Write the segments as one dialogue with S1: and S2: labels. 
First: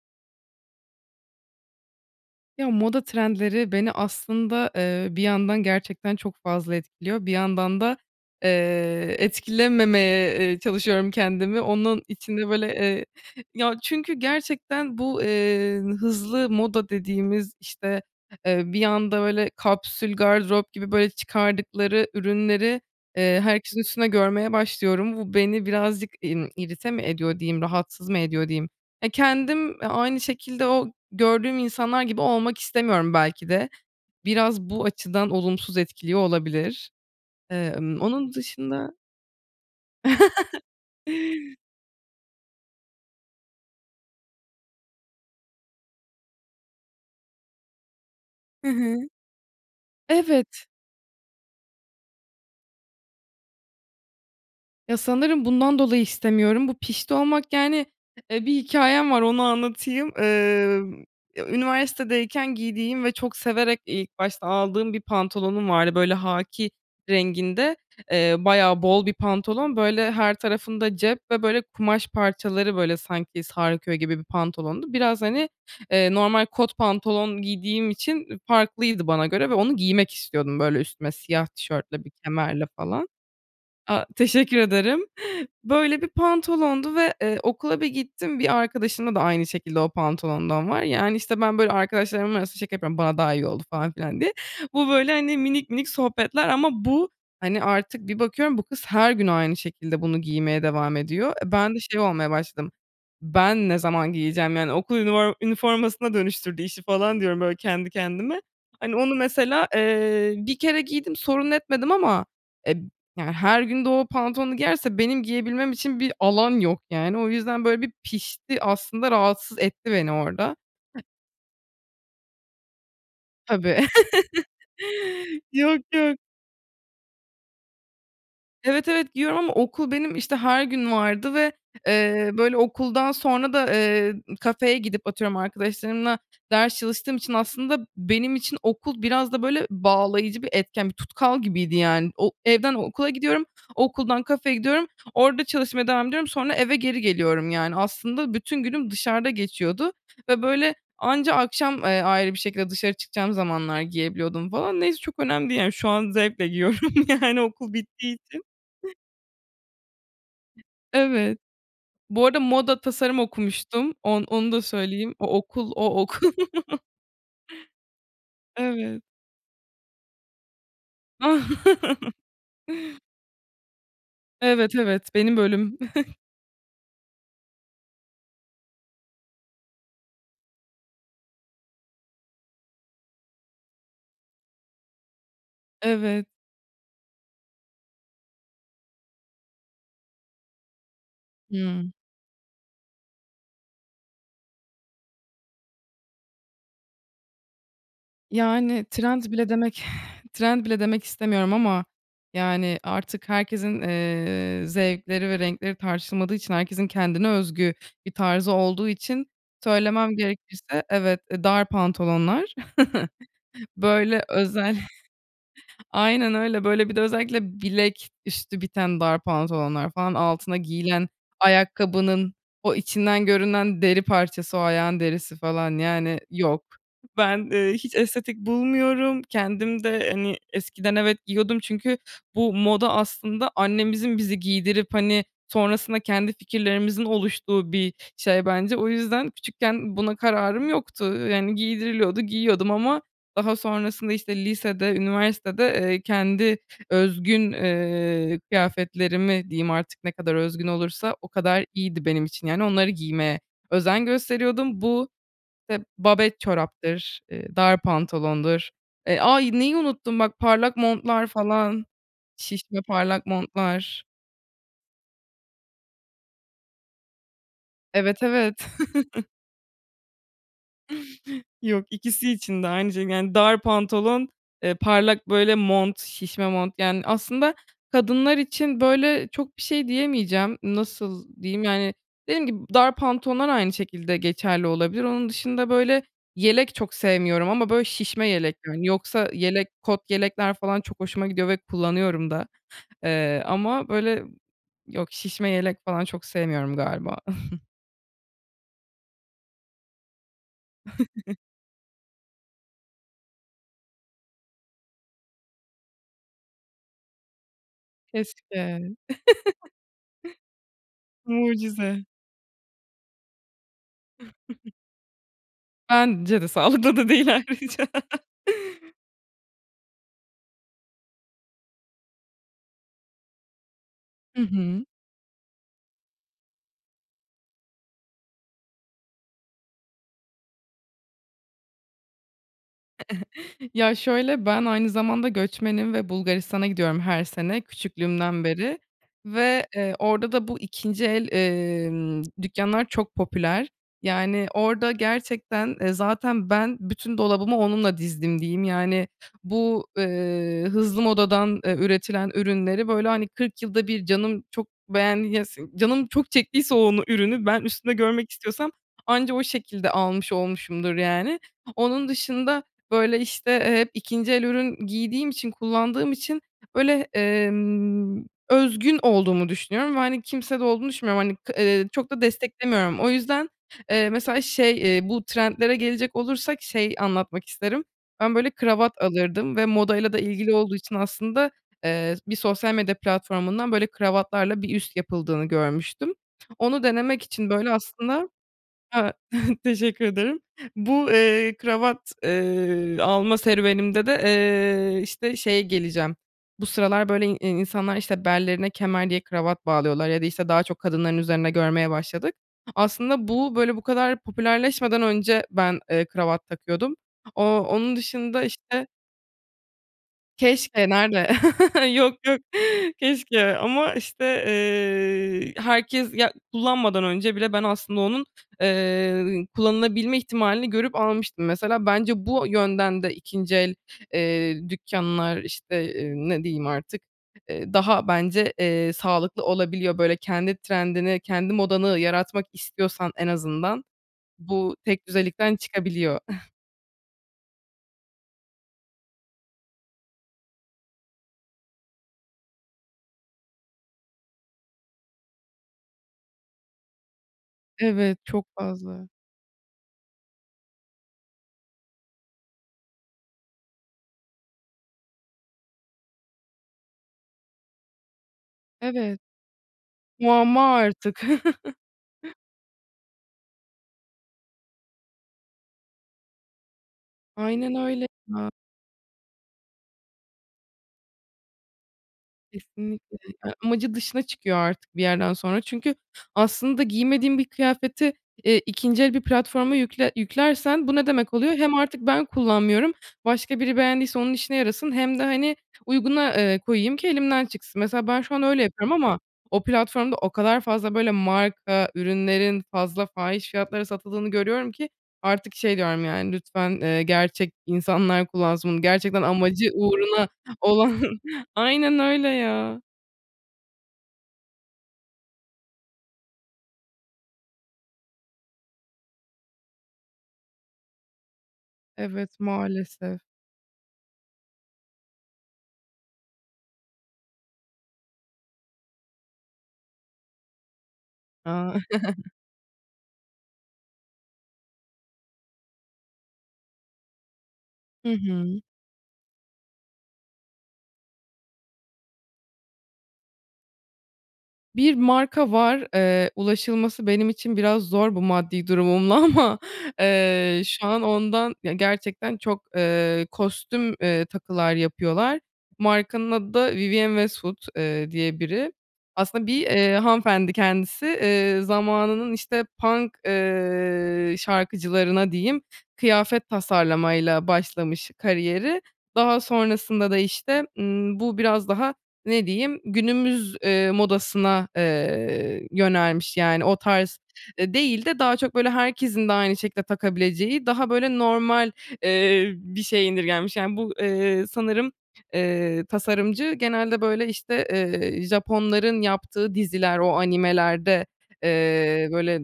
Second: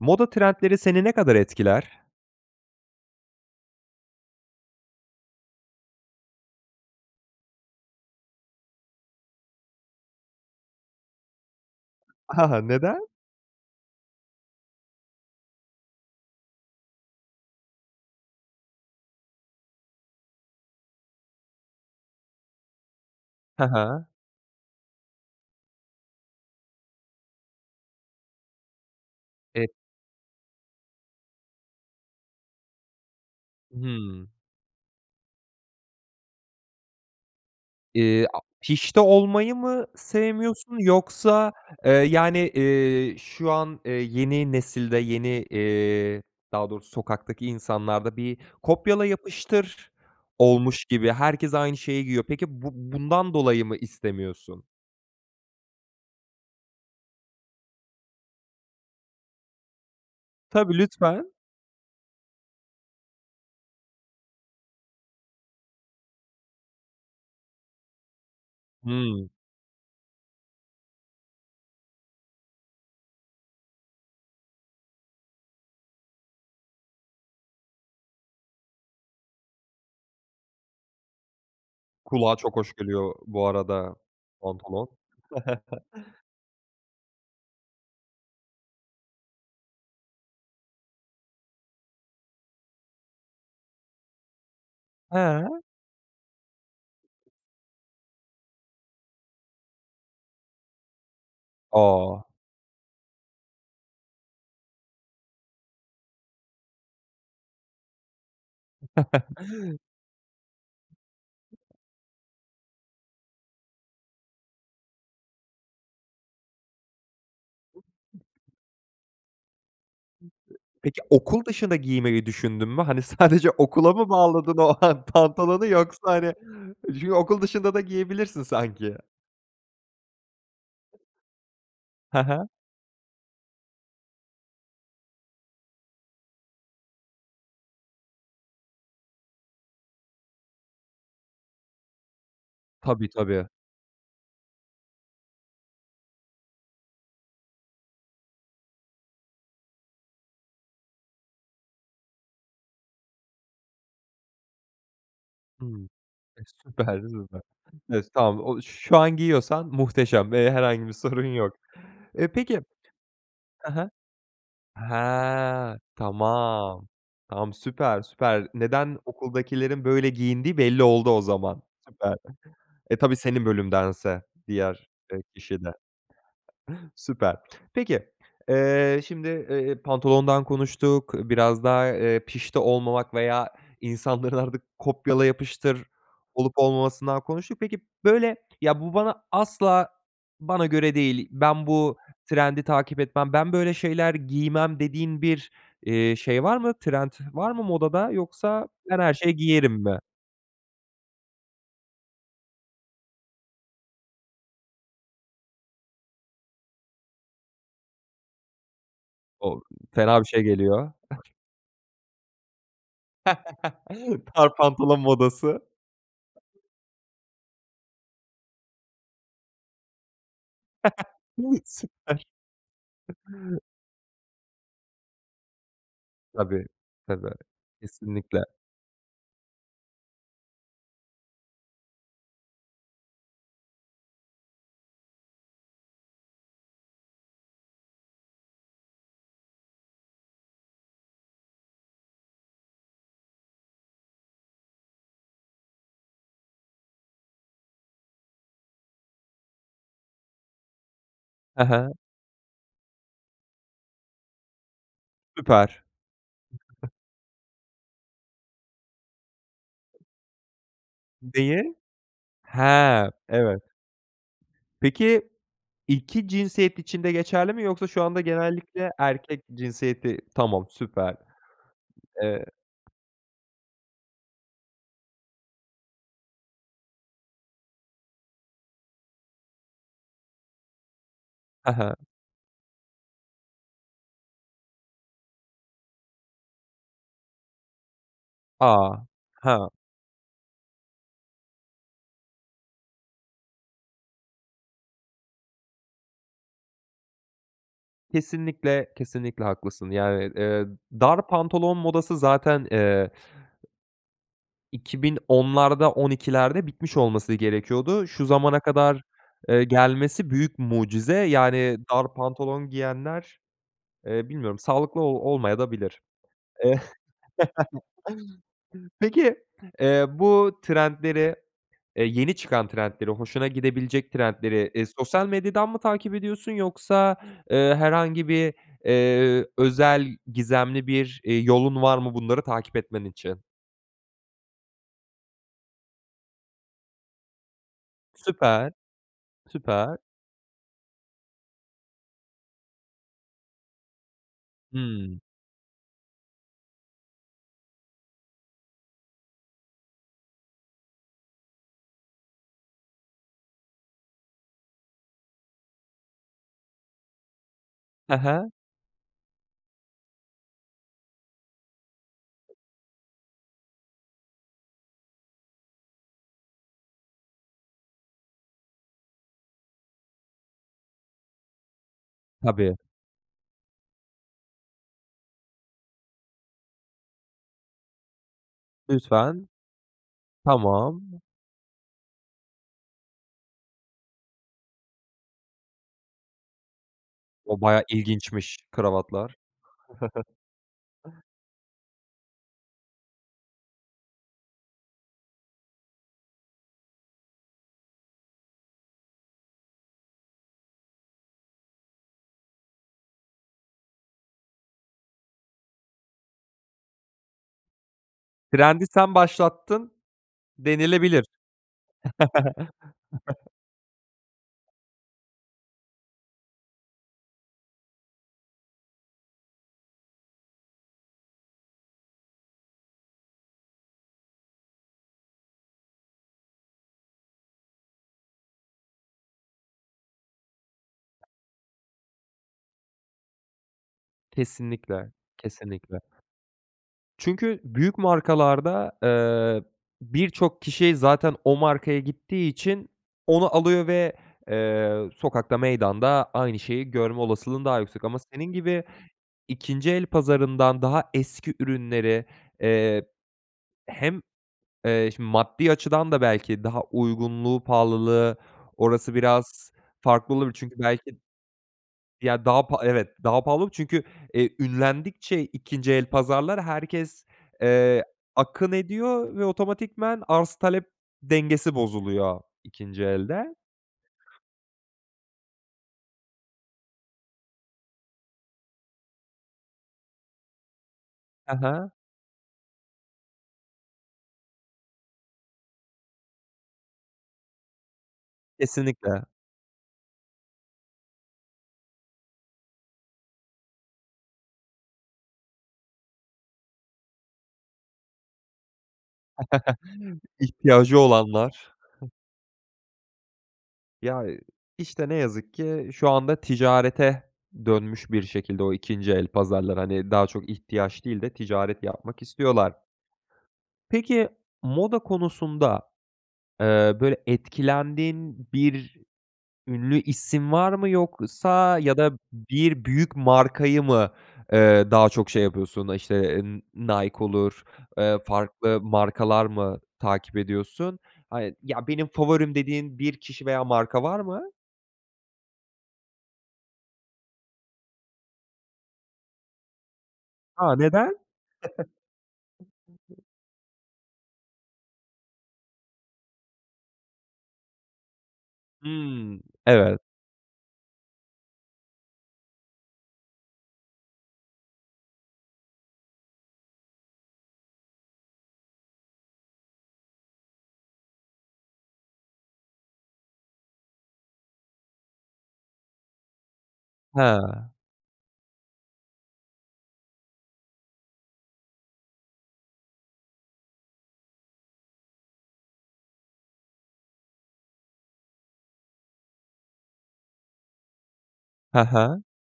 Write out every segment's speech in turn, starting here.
S1: Moda trendleri seni ne kadar etkiler?
S2: Ya moda trendleri beni aslında, eee, bir yandan gerçekten çok fazla etkiliyor. Bir yandan da, eee, etkilememeye, eee, çalışıyorum kendimi. Onun için de böyle,
S1: Neden?
S2: eee, ya, çünkü gerçekten bu, eee, hızlı moda dediğimiz, işte, eee, bir anda, böyle, kapsül gardırop gibi, böyle, çıkardıkları ürünleri, eee,
S1: Ha
S2: herkesin
S1: ha.
S2: üstünde görmeye başlıyorum. Bu, beni birazcık, imm, irite mi ediyor diyeyim, rahatsız mı ediyor diyeyim? E,
S1: E
S2: kendim, eee, aynı şekilde o gördüğüm insanlar gibi olmak istemiyorum belki de.
S1: Hımm.
S2: Biraz bu açıdan olumsuz etkiliyor olabilir. Eee, ımm,
S1: İii,
S2: onun
S1: a
S2: dışında
S1: pişti olmayı mı sevmiyorsun yoksa, eee, yani, eee, şu an, eee, yeni nesilde yeni, eee, daha doğrusu sokaktaki insanlarda bir
S2: Hı hı.
S1: kopyala yapıştır
S2: Evet.
S1: olmuş gibi herkes aynı şeyi giyiyor. Peki bu bundan dolayı mı istemiyorsun?
S2: Ya, sanırım bundan dolayı istemiyorum. Bu pişti olmak, yani, eee, bir hikâyem var, onu anlatayım.
S1: Tabii,
S2: Emm,
S1: lütfen.
S2: ya, üniversitedeyken giydiğim ve çok severek, iii, ilk başta aldığım bir pantolonum vardı. Böyle, hâkî renginde, eee, bayağı bol bir
S1: Hımm.
S2: pantolon, böyle, her tarafında cep ve, böyle, kumaş parçaları, böyle, sanki sarkıyor gibi bir pantolondu biraz, hani, eee, normal kot pantolon giydiğim için, ııı, farklıydı bana göre ve onu giymek istiyordum. Böyle, üstüme siyah tişörtle, bir
S1: Kulağa çok
S2: kemerle
S1: hoş
S2: falan.
S1: geliyor bu arada
S2: A, teşekkür
S1: pantolon.
S2: ederim. Böyle bir pantolondu ve, eee, okula bir gittim, bir arkadaşımda da aynı şekilde o pantolondan var. Yani, işte, ben böyle, arkadaşlarımın arasında şaka yapıyorum, bana daha iyi oldu falan filan diye. Bu böyle, hani,
S1: He.
S2: minik minik sohbetler ama bu, hani, artık bir bakıyorum bu kız her gün aynı şekilde bunu giymeye devam ediyor. E, ben de şey
S1: A!
S2: olmaya başladım, ben ne zaman giyeceğim, yani, okul ünivor üniformasına dönüştürdü işi falan diyorum, böyle, kendi kendime. Hani, onu mesela, eee, 1 kere giydim, sorun etmedim ama, eee, b yani, her gün de o pantolonu giyerse benim giyebilmem için bir alan yok yani, o yüzden böyle bir pişti aslında rahatsız etti beni orada.
S1: Peki, okul dışında giymeyi düşündün mü? Hani, sadece
S2: Tabii.
S1: okula mı bağladın o an pantolonu
S2: Yok,
S1: yoksa,
S2: yok.
S1: hani, ju okul dışında da giyebilirsin
S2: Evet,
S1: sanki.
S2: evet, giyiyorum ama okul benim, işte, her gün vardı ve,
S1: He
S2: eee,
S1: he.
S2: böyle, okuldan sonra da, eee, kafeye gidip atıyorum arkadaşlarımla ders çalıştığım için aslında benim için okul biraz da, böyle, bağlayıcı bir etken, bir tutkal gibiydi yani. O evden
S1: Tabii,
S2: okula gidiyorum,
S1: tabii.
S2: okuldan kafeye gidiyorum, orada çalışmaya devam ediyorum sonra eve geri geliyorum, yani, aslında bütün günüm dışarıda geçiyordu ve böyle anca akşam, eee, ayrı bir şekilde dışarı çıkacağım zamanlar giyebiliyordum falan neyse çok önemli değil, yani,
S1: Hımm.
S2: şu an
S1: E,
S2: zevkle giyiyorum,
S1: süper süper.
S2: yani, okul bittiği
S1: Estağfu
S2: için.
S1: o şu an giyiyorsan muhteşem ve herhangi bir sorun
S2: Evet.
S1: yok.
S2: Bu
S1: Eee,
S2: arada
S1: peki
S2: moda tasarım
S1: He he.
S2: okumuştum, on onu da söyleyeyim, o okul
S1: He,
S2: o okul
S1: tamam, tam süper, süper. Neden
S2: Evet.
S1: okuldakilerin böyle giyindiği belli oldu o zaman. Süper, e, tabii senin bölümdense
S2: Evet,
S1: diğer,
S2: evet,
S1: eee,
S2: benim
S1: kişi de.
S2: bölüm.
S1: Süper. Peki, eee, şimdi, eee, pantolondan konuştuk, biraz da, eee, pişti olmamak veya insanların artık kopyala yapıştır
S2: Evet.
S1: olup olmamasından konuştuk. Peki, böyle, ya bu bana asla bana göre değil, ben
S2: Hımm.
S1: bu trendi takip etmem, ben böyle şeyler giymem dediğin bir, eee, şey var mı? Trend var mı modada yoksa
S2: Yani,
S1: ben her
S2: trend
S1: şeyi
S2: bile
S1: giyerim
S2: demek
S1: mi?
S2: trend bile demek istemiyorum ama, yani, artık herkesin, eee, zevkleri ve renkleri tartışılmadığı için herkesin kendine özgü bir tarzı olduğu için
S1: O!
S2: söylemem
S1: Fena bir şey
S2: gerekirse
S1: geliyor. Eh.
S2: evet, eee, dar pantolonlar, böyle,
S1: Dar
S2: özel
S1: pantolon modası.
S2: aynen öyle, böyle bir de özellikle bilek üstü biten dar pantolonlar falan altına giyilen
S1: Süper.
S2: ayakkabının o içinden görünen deri parçası o ayağın derisi falan, yani, yok.
S1: Tabii, tabii.
S2: Ben, eee, hiç estetik
S1: Kesinlikle.
S2: bulmuyorum, kendim de, hani, eskiden evet, giyiyordum çünkü bu moda aslında annemizin bizi giydirip, hani, sonrasında kendi fikirlerimizin oluştuğu bir şey bence. O yüzden küçükken buna kararım yoktu, yan, giydiriliyordu, giyiyordum ama daha sonrasında, işte, lisede üniversitede, eee, kendi özgün, eee, kıyafetlerimi diyeyim artık, ne kadar özgün olursa o
S1: He
S2: kadar
S1: he.
S2: iyiydi benim için, yani, onları giymeye özen gösteriyordum. Bu, eee,
S1: Süper.
S2: babet çoraptır, eee, dar pantolondur, eee, ay, neyi unuttum bak parlak montlar,
S1: Neyi?
S2: falan, şişme
S1: He,
S2: parlak
S1: evet.
S2: montlar.
S1: Peki, iki cinsiyet için de geçerli mi yoksa şu
S2: Evet,
S1: anda
S2: evet.
S1: genellikle erkek cinsiyeti Tamam süper.
S2: Yok, ikisi
S1: Eee
S2: için de aynı şey, yani, dar pantolon, eee, parlak, böyle, mont, şişme mont, yani, aslında kadınlar için böyle çok bir şey diyemeyeceğim. Nasıl diyeyim,
S1: He he.
S2: yani, dediğim gibi dar pantolonlar aynı şekilde geçerli olabilir. Onun dışında, böyle, yelek çok sevmiyorum ama, böyle, şişme yelek, yani,
S1: A!
S2: yoksa yelek
S1: Ha.
S2: kot yelekler falan çok hoşuma gidiyor ve kullanıyorum da, eee, ama, böyle, yok, şişme yelek falan çok sevmiyorum galiba.
S1: Kesinlikle, kesinlikle haklısın. Yani, eee, dar pantolon modası zaten, eee 2010'larda 12'lerde bitmiş olması gerekiyordu. Şu zamana
S2: Keşke.
S1: kadar, eee, gelmesi büyük mucize, yani,
S2: Mucize.
S1: dar pantolon giyenler, eee, bilmiyorum sağlıklı o olmayadabilir.
S2: Bence de.
S1: Eee,
S2: Sağlıklı da değil ayrıca.
S1: peki, eee, bu trendleri, eee, yeni çıkan trendleri, hoşuna gidebilecek
S2: Hı
S1: trendleri,
S2: hı.
S1: eee, sosyal medyadan mı takip ediyorsun yoksa, eee, herhangi bir, eee, özel, gizemli bir, eee, yolun var mı? Bunları takip etmen için.
S2: Ya, şöyle, ben aynı zamanda göçmenim ve Bulgaristan'a gidiyorum her sene, küçüklüğümden
S1: Süper,
S2: beri ve, eee,
S1: süper.
S2: orada da bu 2'nci el, emm, dükkânlar çok popüler. Yani, orada
S1: Hıı.
S2: gerçekten, eee, zaten ben "bütün dolabımı onunla dizdim" diyeyim. Yani, bu, ııı, hızlı modadan, eee, üretilen ürünleri, böyle, hani, kırk yılda bir canım çok beğen ya si canım çok çektiyse onu ürünü ben üstümde
S1: He
S2: görmek
S1: he.
S2: istiyorsam anca o şekilde almış olmuşumdur, yani. Onun dışında, böyle, işte, eee, hep 2'nci el ürün giydiğim için, kullandığım için, böyle, emm, özgün olduğumu düşünüyorum ve, hani, kimsede olduğunu düşünmüyorum. Hani, k ııı, çok da
S1: Tabii.
S2: desteklemiyorum. O yüzden, eee, mesela, şey, eee, bu trendlere gelecek olursak şey anlatmak isterim, ben, böyle, kravat
S1: Lütfen.
S2: alırdım ve modayla da ilgili olduğu için,
S1: Tamam.
S2: aslında, eee, bir sosyal medya platformundan, böyle, kravatlarla bir üst yapıldığını görmüştüm. Onu denemek için,
S1: O
S2: böyle,
S1: bayağı
S2: aslında
S1: ilginçmiş,
S2: Ha,
S1: kravatlar.
S2: teşekkür ederim. Bu, eee, kravat, eee, alma serüvenimde de, eee, işte, şeye geleceğim. Bu sıralar, böyle, in insanlar, işte, bellerine kemer diye kravat bağlıyorlar ya da, işte, daha çok kadınların üzerinde görmeye başladık. Aslında bu, böyle, bu kadar popülerleşmeden önce ben, eee, kravat takıyordum. Ooo, onun dışında,
S1: Trendi
S2: işte
S1: sen başlattın
S2: Keşke
S1: denilebilir.
S2: nerde? Yok, yok, keşke ama, işte, eee, herkes, ya, kullanmadan önce bile ben aslında onun, eee, kullanılabilme ihtimalini görüp almıştım. Mesela, bence bu yönden de 2'nci el, eee, dükkânlar, işte, ııı, ne diyeyim artık, eee, daha, bence, eee, sağlıklı olabiliyor. Böyle, kendi trendini, kendi modanı yaratmak istiyorsan en azından bu
S1: Kesinlikle,
S2: tekdüzelikten
S1: kesinlikle.
S2: çıkabiliyor.
S1: Çünkü büyük markalarda, eee, birçok kişi zaten o markaya gittiği için onu alıyor ve, eee, sokakta, meydanda aynı şeyi görme olasılığın daha yüksek
S2: Evet,
S1: ama
S2: çok
S1: senin gibi
S2: fazla.
S1: 2'nci el pazarından daha eski ürünleri, eee, hem, eee, şimdi, maddi açıdan da, belki, daha uygunluğu, pahalılığı orası
S2: Evet.
S1: biraz farklı olabilir
S2: Muamma
S1: çünkü, belki
S2: artık.
S1: Ya, daha pa Evet, daha pahalı olabilir çünkü, eee, ünlendikçe 2'nci el pazarlar herkes,
S2: Aynen
S1: eee,
S2: öyle ya.
S1: akın ediyor ve otomatikman arz, talep dengesi bozuluyor 2'nci
S2: Kesinlikle, yani,
S1: elde.
S2: amacı dışına çıkıyor artık bir yerden sonra çünkü aslında giymediğim bir kıyafeti, eee, 2'nci bir platforma yükle yüklersen bu ne demek oluyor?
S1: He
S2: Hem
S1: he.
S2: artık ben kullanmıyorum, başka biri beğendiyse onun işine yarasın hem de, hani, uyguna, eee, koyayım ki elimden çıksın. Mesela, ben şu an öyle yapıyorum ama
S1: Kesinlikle.
S2: o platformda o kadar fazla, böyle, marka ürünlerin fazla fahiş fiyatlara satıldığını görüyorum ki artık şey diyorum, yani, "Lütfen, eee, gerçek insanlar kullansın bunu." Gerçekten amacı uğruna olan,
S1: İhtiyacı olanlar.
S2: aynen öyle, ya.
S1: Ya, işte, ne yazık ki şu anda ticarete dönmüş bir şekilde o 2. el pazarları, hani, daha çok ihtiyaç değil de ticaret yapmak
S2: Evet,
S1: istiyorlar.
S2: maalesef.
S1: Peki moda konusunda, eee, böyle etkilendiğin bir ünlü isim var mı?
S2: A.
S1: Yoksa ya da bir büyük markayı mı, ııı, daha çok şey yapıyorsun, işte, N Nike olur,
S2: Hı
S1: eee
S2: hı.
S1: farklı markalar mı takip ediyorsun? Hani, "Ya, benim favorim." dediğin bir kişi veya marka var mı?
S2: Bir marka var, eee, ulaşılması benim için biraz zor bu maddi durumumla ama, eee,
S1: A!
S2: şu an
S1: Neden?
S2: ondan ya, gerçekten çok, eee, kostüm, eee, takılar yapıyorlar. Markanın adı da "Vivienne Westwood" eee, diye biri.
S1: Hımm,
S2: Aslında bir, iii,
S1: evet.
S2: hanımefendi kendisi, ııı, zamanının işte punk, ııı, şarkıcılarına diyeyim kıyafet tasarlama ile başlamış kariyeri. Daha sonrasında da işte, ımm, bu biraz daha ne diyeyim günümüz, ııı, modasına, eee, yönelmiş, yani o tarz,
S1: He.
S2: eee, değil de daha çok böyle herkesin de aynı şekilde takabileceği daha böyle normal, eee, bir şeye indirgenmiş. Yani bu, eee, sanırım, eee, tasarımcı genelde, böyle, işte, eee, Japonların yaptığı diziler, o animelerde,
S1: He
S2: eee,
S1: he.
S2: böyle,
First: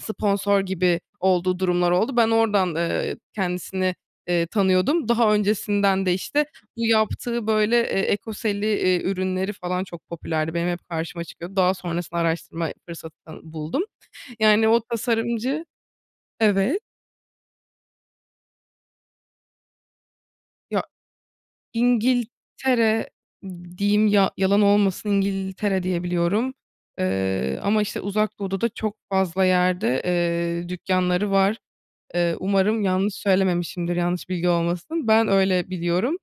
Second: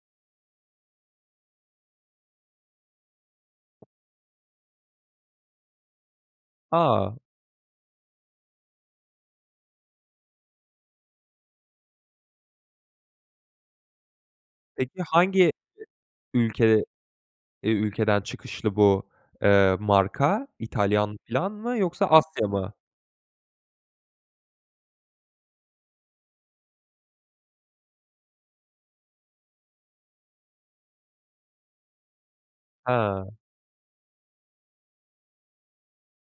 S2: sponsor gibi olduğu durumlar oldu. Ben oradan, eee, kendisini, eee, tanıyordum. Daha öncesinden de işte bu
S1: A!
S2: yaptığı böyle, eee, ekoseli, iii, ürünleri falan çok popülerdi. Benim hep karşıma çıkıyordu. Daha sonrasında araştırma fırsatını buldum, yani o
S1: Peki hangi
S2: tasarımcı evet.
S1: ülke eee, ülkeden çıkışlı bu, eee, marka
S2: Ya
S1: İtalyan filan mı? Yoksa Asya mı?
S2: İngiltere diyeyim, ya yalan olmasın, İngiltere diye biliyorum, ııı, ama işte Uzak Doğu'da da çok fazla yerde, ııı, dükkânları var. Iıı, umarım yanlış
S1: Ha.
S2: söylememişimdir. Yanlış bilgi olmasın. Ben öyle biliyorum,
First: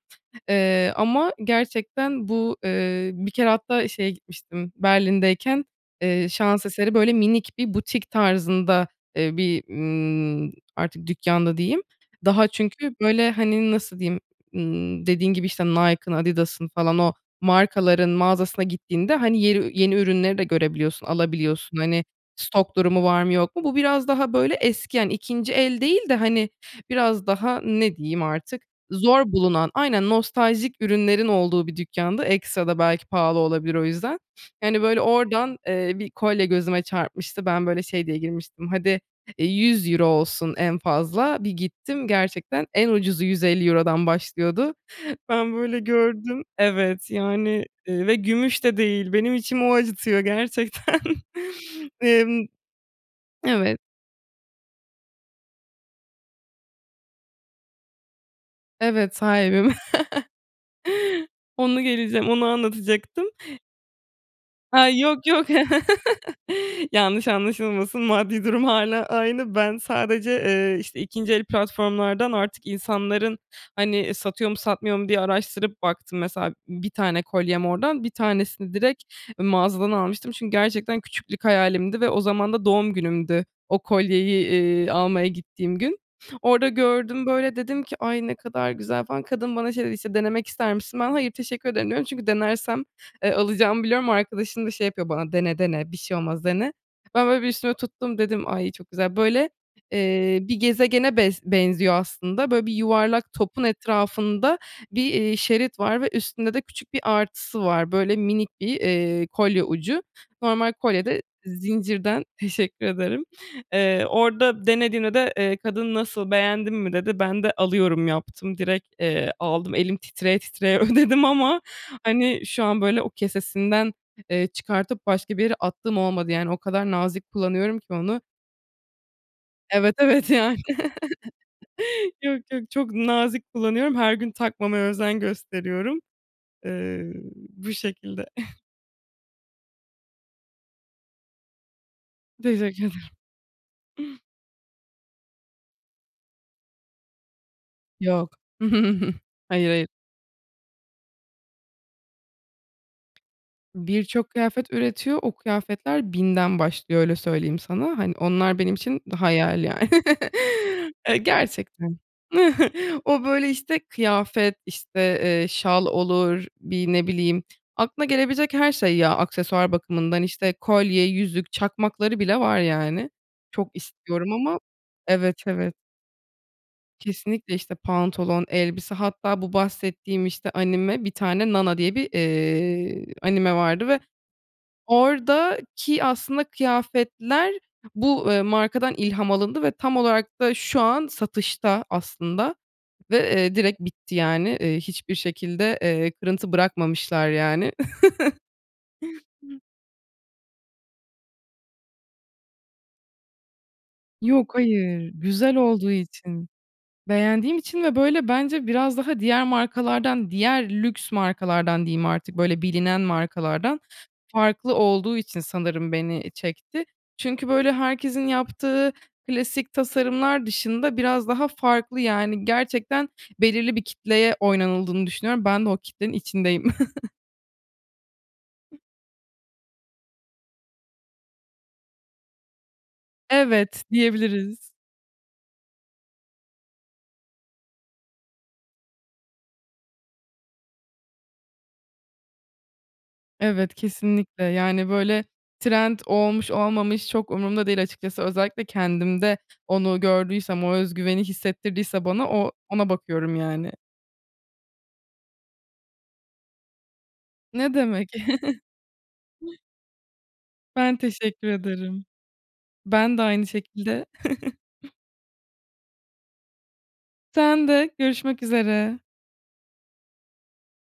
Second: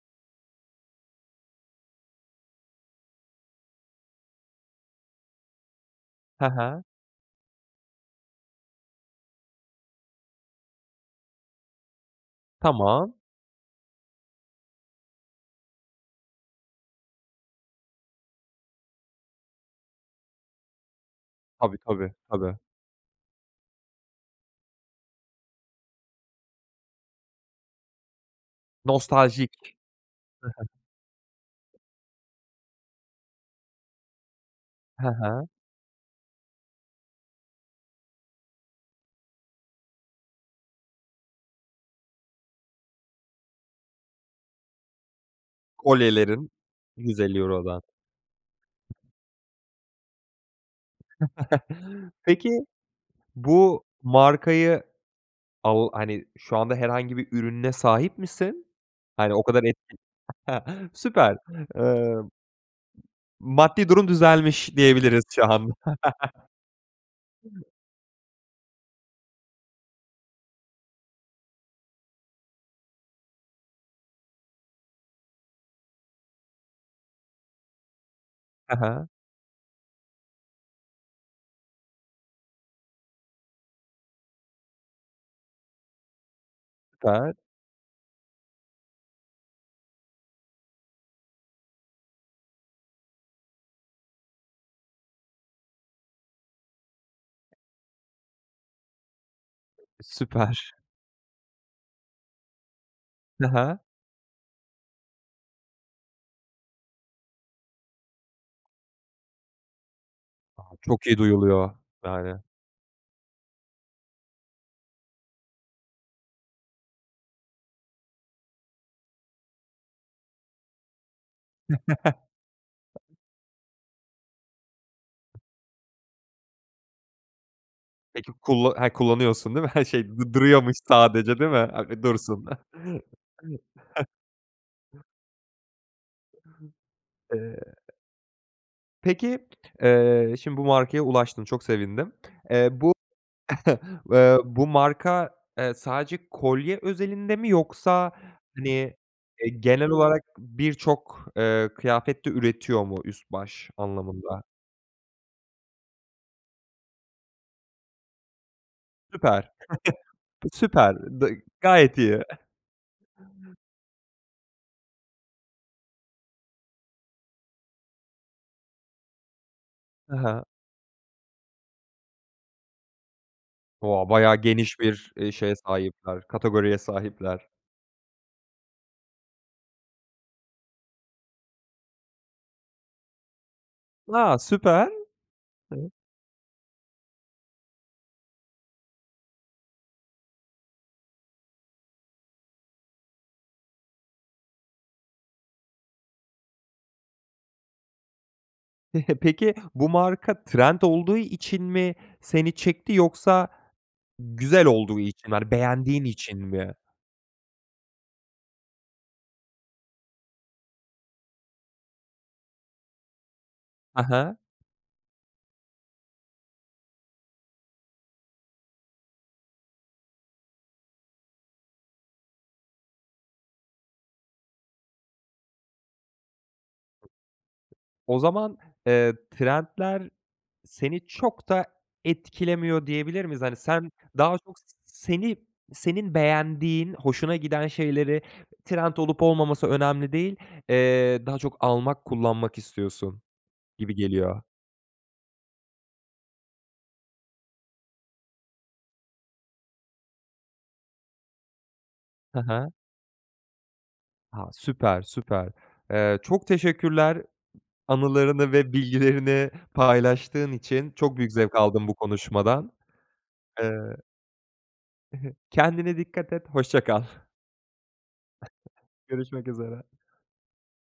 S2: ııı, ama gerçekten bu, ııı, bir kere hatta şeye gitmiştim. Berlin'deyken, eee,
S1: He
S2: şans
S1: he.
S2: eseri böyle minik bir butik tarzında, ııı, bir, ımm, artık dükkândı diyeyim, daha çünkü
S1: Tamam.
S2: böyle, hani, nasıl diyeyim, ımm, dediğin gibi, işte, Nike'ın, Adidas'ın falan o markaların mağazasına gittiğinde, hani, yeri yeni ürünleri de görebiliyorsun, alabiliyorsun,
S1: Tabii,
S2: hani
S1: tabii, tabii.
S2: stok durumu var mı yok mu, bu biraz daha böyle eski, yani 2. el değil de, hani, biraz daha, ne diyeyim, artık zor
S1: Nostaljik.
S2: bulunan, aynen
S1: Hı hı.
S2: nostaljik ürünlerin olduğu bir dükkânda, ekstra da belki pahalı olabilir o yüzden. Yani böyle
S1: Hı hı.
S2: oradan, eee, bir kolye gözüme çarpmıştı, ben böyle şey diye girmiştim, hadi, eee, €100 olsun en fazla, bir gittim gerçekten en ucuzu €150'dan başlıyordu. Ben böyle gördüm,
S1: Kolyelerin
S2: evet,
S1: yüz elli
S2: yani,
S1: eurodan.
S2: ııı, ve gümüş de değil, benim içimi o acıtıyor gerçekten. Imm
S1: Peki
S2: Evet.
S1: bu markayı au hani, şu anda herhangi bir ürününe sahip misin?
S2: Evet
S1: Hani o kadar
S2: sahibim.
S1: etki Süper.
S2: Onu geleceğim,
S1: Imm,
S2: onu anlatacaktım.
S1: maddi durum düzelmiş
S2: Ha,
S1: diyebiliriz
S2: yok
S1: şu
S2: yok,
S1: anda.
S2: yanlış anlaşılmasın, maddi durum hâlâ aynı. Ben sadece, eee, işte 2. el platformlardan artık insanların, hani, satıyor mu satmıyor mu diye araştırıp baktım, mesela b bir tane kolyem oradan, bir tanesini
S1: He he.
S2: direkt mağazadan almıştım çünkü gerçekten küçüklük hayalimdi ve o zaman da doğum günümdü o kolyeyi, iii, almaya gittiğim gün. Orada gördüm
S1: Süper.
S2: böyle, dedim ki, "Ay, ne kadar güzel" falan. Kadın bana şey dedi, işte, "Denemek ister misin?" Ben, "Hayır, teşekkür ederim." diyorum. Çünkü denersem, eee, alacağımı biliyorum. Arkadaşım da şey yapıyor bana, "Dene dene, bir şey olmaz, dene." Ben böyle bir üstüme tuttum, dedim, "Ay, çok güzel." böyle, eee, bir
S1: Süper.
S2: gezegene bes benziyor aslında, böyle bir yuvarlak
S1: He
S2: topun
S1: he.
S2: etrafında bir, iii, şerit var ve üstünde de küçük bir artısı var, böyle minik bir, iii, kolye ucu.
S1: A,
S2: Normal kolye
S1: çok iyi
S2: de
S1: duyuluyor,
S2: zincirden,
S1: yani.
S2: teşekkür ederim. Eee, orada denediğimde de, eee, kadın, "Nasıl, beğendin mi?" dedi. Ben de, "Alıyorum" yaptım direkt, eee, aldım, elim titreye titreye ödedim ama, hani, şu an böyle o kesesinden, eee, çıkartıp başka bir yere attığım olmadı. Yani o kadar nazik kullanıyorum ki onu.
S1: Peki kulla he, kullanıyorsun değil mi? He,
S2: Evet,
S1: şey
S2: evet,
S1: d
S2: yani,
S1: duruyormuş sadece değil mi? [unintelligible]
S2: yok
S1: Dursun.
S2: yok, çok nazik kullanıyorum. Her gün takmamaya özen gösteriyorum. Iıı, bu
S1: Eee
S2: şekilde.
S1: Peki, eee, şimdi bu markaya ulaştın, çok sevindim. Eee,
S2: Teşekkür
S1: bu
S2: ederim.
S1: eee, bu marka, eee, sadece kolye özelinde mi yoksa,
S2: Yok.
S1: hani, eee,
S2: Hayır, hayır.
S1: genel olarak birçok, eee, kıyafet de üretiyor mu üst baş
S2: Birçok
S1: anlamında?
S2: kıyafet üretiyor, o kıyafetler 1000'den başlıyor öyle söyleyeyim sana, hani, onlar benim için
S1: Süper,
S2: hayal ya.
S1: süper,
S2: Eee,
S1: dı
S2: gerçekten.
S1: gayet iyi.
S2: O, böyle, işte, kıyafet, işte, eee, şal olur, bir ne bileyim aklına gelebilecek her şey ya aksesuar
S1: Hı
S2: bakımından,
S1: hı.
S2: işte, kolye, yüzük, çakmakları bile var yani, çok
S1: O,
S2: istiyorum
S1: bayağı
S2: ama
S1: geniş bir, eee,
S2: Evet,
S1: şeye
S2: evet.
S1: sahipler, kategoriye sahipler.
S2: Kesinlikle işte, pantolon, elbise hatta bu bahsettiğim, işte, anime bir tane Nana diye bir, eee, anime vardı ve
S1: A! Süper! [unintelligible]
S2: oradaki aslında kıyafetler bu, eee, markadan ilham alındı ve tam olarak da şu an satışta aslında ve, eee, direkt bitti yani, eee, hiçbir şekilde, eee, kırıntı bırakmamışlar yani.
S1: Peki, bu marka trend olduğu için mi seni çekti yoksa
S2: Yok
S1: güzel olduğu
S2: hayır,
S1: için mi, hani,
S2: güzel olduğu
S1: beğendiğin için
S2: için,
S1: mi?
S2: beğendiğim için ve böyle bence biraz daha diğer markalardan, diğer lüks markalardan diyeyim artık, böyle, bilinen markalardan
S1: Ha ha.
S2: farklı olduğu için sanırım beni çekti. Çünkü, böyle, herkesin yaptığı klasik tasarımlar dışında biraz daha farklı, yani, gerçekten belirli bir kitleye oynanıldığını düşünüyorum. Ben de o kitlenin içindeyim.
S1: O zaman, eee, trendler seni çok da etkilemiyor diyebilir miyiz? Hani,
S2: Evet,
S1: sen daha çok s
S2: diyebiliriz.
S1: seni senin beğendiğin, hoşuna giden şeyleri trend olup olmaması önemli değil, eee, daha çok almak, kullanmak istiyorsun
S2: Evet,
S1: gibi geliyor.
S2: kesinlikle, yani, böyle, trend olmuş olmamış çok umrumda değil açıkçası. Özellikle kendimde onu gördüysem, o özgüveni hissettirdiyse bana
S1: He
S2: o
S1: he.
S2: ona bakıyorum yani.
S1: Ha, süper, süper. Eee, çok teşekkürler
S2: Ne demek.
S1: anılarını ve bilgilerini paylaştığın için.
S2: Ben
S1: Çok büyük
S2: teşekkür
S1: zevk aldım bu
S2: ederim.
S1: konuşmadan.
S2: Ben de aynı
S1: Eee
S2: şekilde.
S1: Kendine dikkat et, hoşça kal.
S2: Sen de, görüşmek üzere.
S1: Görüşmek üzere.